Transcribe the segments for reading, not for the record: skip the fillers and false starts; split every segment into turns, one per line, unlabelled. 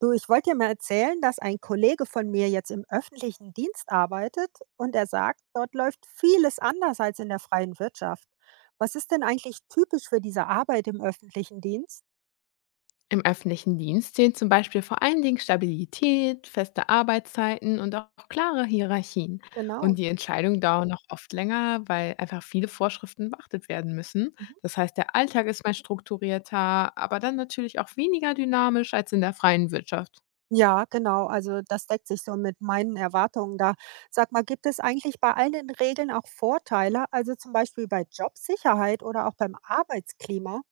Du, ich wollte dir mal erzählen, dass ein Kollege von mir jetzt im öffentlichen Dienst arbeitet und er sagt, dort läuft vieles anders als in der freien Wirtschaft. Was ist denn eigentlich typisch für diese Arbeit im öffentlichen Dienst?
Im öffentlichen Dienst zählen zum Beispiel vor allen Dingen Stabilität, feste Arbeitszeiten und auch klare Hierarchien.
Genau.
Und die Entscheidungen dauern auch oft länger, weil einfach viele Vorschriften beachtet werden müssen.
Mhm.
Das heißt, der Alltag ist mal strukturierter, aber dann natürlich auch weniger dynamisch als in der freien Wirtschaft.
Ja, genau. Also das deckt sich so mit meinen Erwartungen da. Sag mal, gibt es eigentlich bei all den Regeln auch Vorteile? Also zum Beispiel bei Jobsicherheit oder auch beim Arbeitsklima?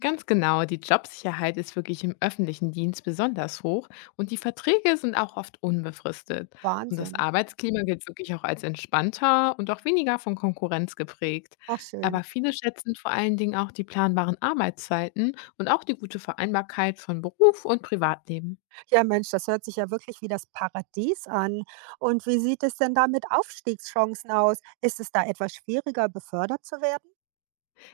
Ganz genau, die Jobsicherheit ist wirklich im öffentlichen Dienst besonders hoch und die Verträge sind auch oft unbefristet. Und das
Wahnsinn.
Arbeitsklima gilt wirklich auch als entspannter und auch weniger von Konkurrenz geprägt.
Ach schön.
Aber viele schätzen vor allen Dingen auch die planbaren Arbeitszeiten und auch die gute Vereinbarkeit von Beruf und Privatleben.
Ja, Mensch, das hört sich ja wirklich wie das Paradies an. Und wie sieht es denn da mit Aufstiegschancen aus? Ist es da etwas schwieriger, befördert zu werden?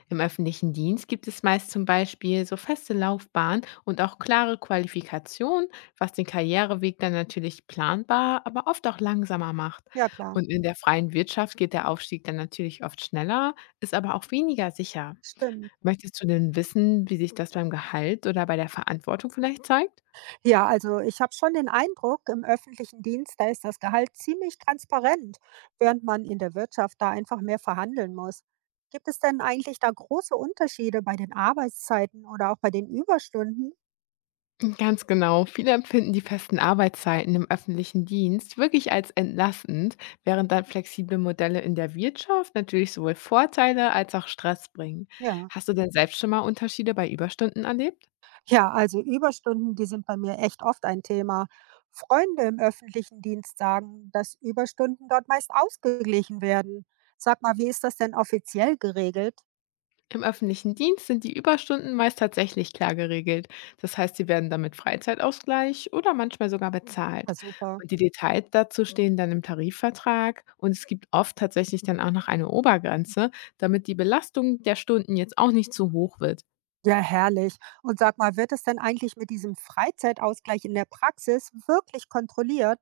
Im öffentlichen Dienst gibt es meist zum Beispiel so feste Laufbahnen und auch klare Qualifikationen, was den Karriereweg dann natürlich planbar, aber oft auch langsamer macht.
Ja, klar.
Und in der freien Wirtschaft geht der Aufstieg dann natürlich oft schneller, ist aber auch weniger sicher.
Stimmt.
Möchtest du denn wissen, wie sich das beim Gehalt oder bei der Verantwortung vielleicht zeigt?
Ja, also ich habe schon den Eindruck, im öffentlichen Dienst, da ist das Gehalt ziemlich transparent, während man in der Wirtschaft da einfach mehr verhandeln muss. Gibt es denn eigentlich da große Unterschiede bei den Arbeitszeiten oder auch bei den Überstunden?
Ganz genau. Viele empfinden die festen Arbeitszeiten im öffentlichen Dienst wirklich als entlastend, während dann flexible Modelle in der Wirtschaft natürlich sowohl Vorteile als auch Stress bringen.
Ja.
Hast du denn selbst schon mal Unterschiede bei Überstunden erlebt?
Ja, also Überstunden, die sind bei mir echt oft ein Thema. Freunde im öffentlichen Dienst sagen, dass Überstunden dort meist ausgeglichen werden. Sag mal, wie ist das denn offiziell geregelt?
Im öffentlichen Dienst sind die Überstunden meist tatsächlich klar geregelt. Das heißt, sie werden dann mit Freizeitausgleich oder manchmal sogar bezahlt.
Ja, super.
Und die Details dazu stehen dann im Tarifvertrag und es gibt oft tatsächlich dann auch noch eine Obergrenze, damit die Belastung der Stunden jetzt auch nicht zu hoch wird.
Ja, herrlich. Und sag mal, wird es denn eigentlich mit diesem Freizeitausgleich in der Praxis wirklich kontrolliert?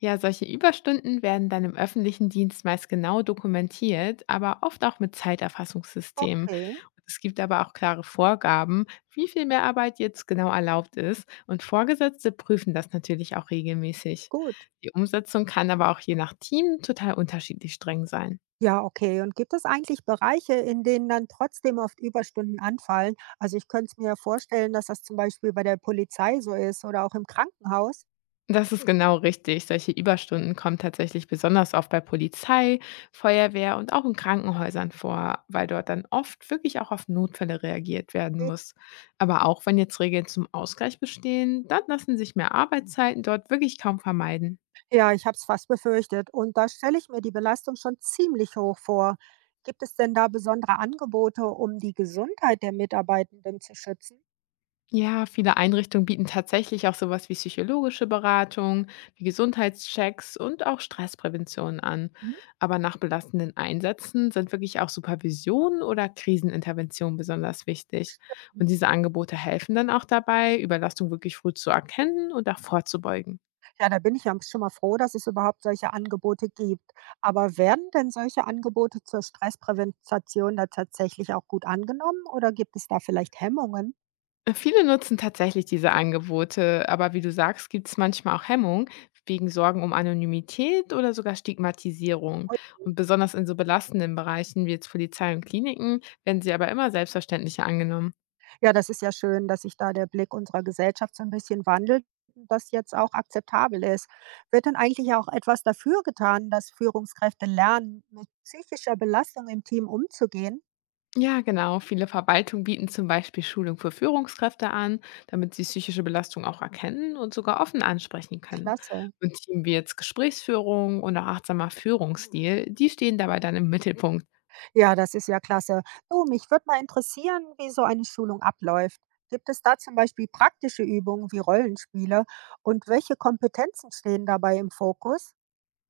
Ja, solche Überstunden werden dann im öffentlichen Dienst meist genau dokumentiert, aber oft auch mit Zeiterfassungssystemen.
Okay,
Und es gibt aber auch klare Vorgaben, wie viel Mehrarbeit jetzt genau erlaubt ist. Und Vorgesetzte prüfen das natürlich auch regelmäßig.
gut.
Die Umsetzung kann aber auch je nach Team total unterschiedlich streng sein.
Ja, okay. Und gibt es eigentlich Bereiche, in denen dann trotzdem oft Überstunden anfallen? Also ich könnte es mir vorstellen, dass das zum Beispiel bei der Polizei so ist oder auch im Krankenhaus.
Das ist genau richtig. Solche Überstunden kommen tatsächlich besonders oft bei Polizei, Feuerwehr und auch in Krankenhäusern vor, weil dort dann oft wirklich auch auf Notfälle reagiert werden muss. Aber auch wenn jetzt Regeln zum Ausgleich bestehen, dann lassen sich mehr Arbeitszeiten dort wirklich kaum vermeiden.
Ja, ich habe es fast befürchtet. Und da stelle ich mir die Belastung schon ziemlich hoch vor. Gibt es denn da besondere Angebote, um die Gesundheit der Mitarbeitenden zu schützen?
Ja, viele Einrichtungen bieten tatsächlich auch sowas wie psychologische Beratung, wie Gesundheitschecks und auch Stressprävention an.
Mhm.
Aber nach belastenden Einsätzen sind wirklich auch Supervision oder Krisenintervention besonders wichtig. Und diese Angebote helfen dann auch dabei, Überlastung wirklich früh zu erkennen und auch vorzubeugen.
Ja, da bin ich ja schon mal froh, dass es überhaupt solche Angebote gibt. Aber werden denn solche Angebote zur Stressprävention da tatsächlich auch gut angenommen oder gibt es da vielleicht Hemmungen?
Viele nutzen tatsächlich diese Angebote, aber wie du sagst, gibt es manchmal auch Hemmung wegen Sorgen um Anonymität oder sogar Stigmatisierung. Und besonders in so belastenden Bereichen wie jetzt Polizei und Kliniken werden sie aber immer selbstverständlicher angenommen.
Ja, das ist ja schön, dass sich da der Blick unserer Gesellschaft so ein bisschen wandelt und das jetzt auch akzeptabel ist. Wird denn eigentlich auch etwas dafür getan, dass Führungskräfte lernen, mit psychischer Belastung im Team umzugehen?
Ja, genau. Viele Verwaltungen bieten zum Beispiel Schulung für Führungskräfte an, damit sie psychische Belastung auch erkennen und sogar offen ansprechen können.
Klasse.
Und Themen wie jetzt Gesprächsführung und auch achtsamer Führungsstil, die stehen dabei dann im Mittelpunkt.
Ja, das ist ja klasse. Du, mich würde mal interessieren, wie so eine Schulung abläuft. Gibt es da zum Beispiel praktische Übungen wie Rollenspiele und welche Kompetenzen stehen dabei im Fokus?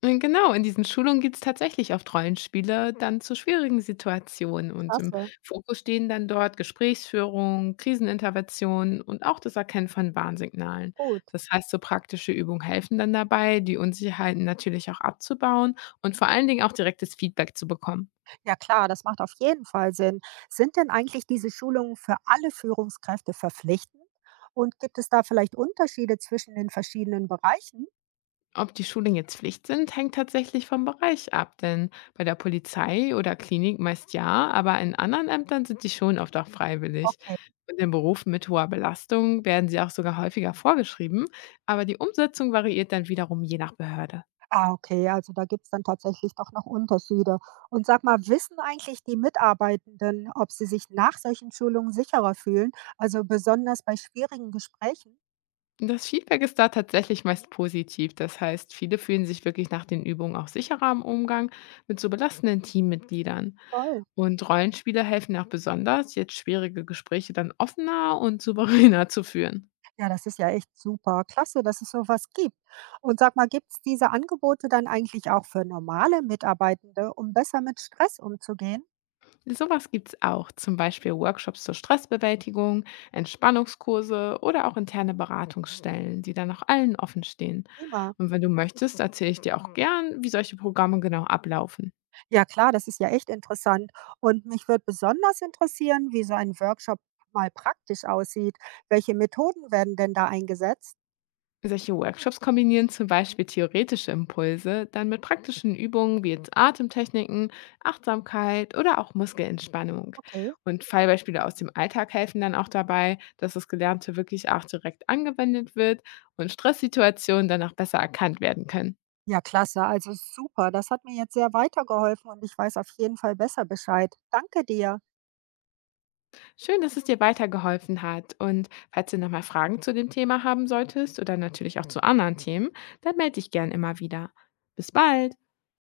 Genau, in diesen Schulungen geht es tatsächlich oft Rollenspiele dann zu schwierigen Situationen, und im
Klasse,
Fokus stehen dann dort Gesprächsführung, Krisenintervention und auch das Erkennen von Warnsignalen.
gut.
Das heißt, so praktische Übungen helfen dann dabei, die Unsicherheiten natürlich auch abzubauen und vor allen Dingen auch direktes Feedback zu bekommen.
Ja klar, das macht auf jeden Fall Sinn. Sind denn eigentlich diese Schulungen für alle Führungskräfte verpflichtend? Und gibt es da vielleicht Unterschiede zwischen den verschiedenen Bereichen?
Ob die Schulen jetzt Pflicht sind, hängt tatsächlich vom Bereich ab, denn bei der Polizei oder Klinik meist ja, aber in anderen Ämtern sind die Schulen oft auch freiwillig.
Okay.
Und in Berufen mit hoher Belastung werden sie auch sogar häufiger vorgeschrieben, aber die Umsetzung variiert dann wiederum je nach Behörde.
Ah, okay, also da gibt es dann tatsächlich doch noch Unterschiede. Und sag mal, wissen eigentlich die Mitarbeitenden, ob sie sich nach solchen Schulungen sicherer fühlen? Also besonders bei schwierigen Gesprächen?
Und das Feedback ist da tatsächlich meist positiv. Das heißt, viele fühlen sich wirklich nach den Übungen auch sicherer im Umgang mit so belastenden Teammitgliedern.
Toll.
Und Rollenspiele helfen auch besonders, jetzt schwierige Gespräche dann offener und souveräner zu führen.
Ja, das ist ja echt super. Klasse, dass es sowas gibt. Und sag mal, gibt es diese Angebote dann eigentlich auch für normale Mitarbeitende, um besser mit Stress umzugehen?
Sowas gibt's auch, zum Beispiel Workshops zur Stressbewältigung, Entspannungskurse oder auch interne Beratungsstellen, die dann auch allen offen stehen.
Prima.
Und wenn du möchtest, erzähle ich dir auch gern, wie solche Programme genau ablaufen.
Ja, klar, das ist ja echt interessant. Und mich würde besonders interessieren, wie so ein Workshop mal praktisch aussieht. Welche Methoden werden denn da eingesetzt?
Solche Workshops kombinieren zum Beispiel theoretische Impulse dann mit praktischen Übungen wie jetzt Atemtechniken, Achtsamkeit oder auch Muskelentspannung.
Okay.
Und Fallbeispiele aus dem Alltag helfen dann auch dabei, dass das Gelernte wirklich auch direkt angewendet wird und Stresssituationen dann auch besser erkannt werden können.
Ja, klasse. Also super. Das hat mir jetzt sehr weitergeholfen und ich weiß auf jeden Fall besser Bescheid. Danke dir.
Schön, dass es dir weitergeholfen hat. Und falls du nochmal Fragen zu dem Thema haben solltest oder natürlich auch zu anderen Themen, dann melde dich gern immer wieder. Bis bald!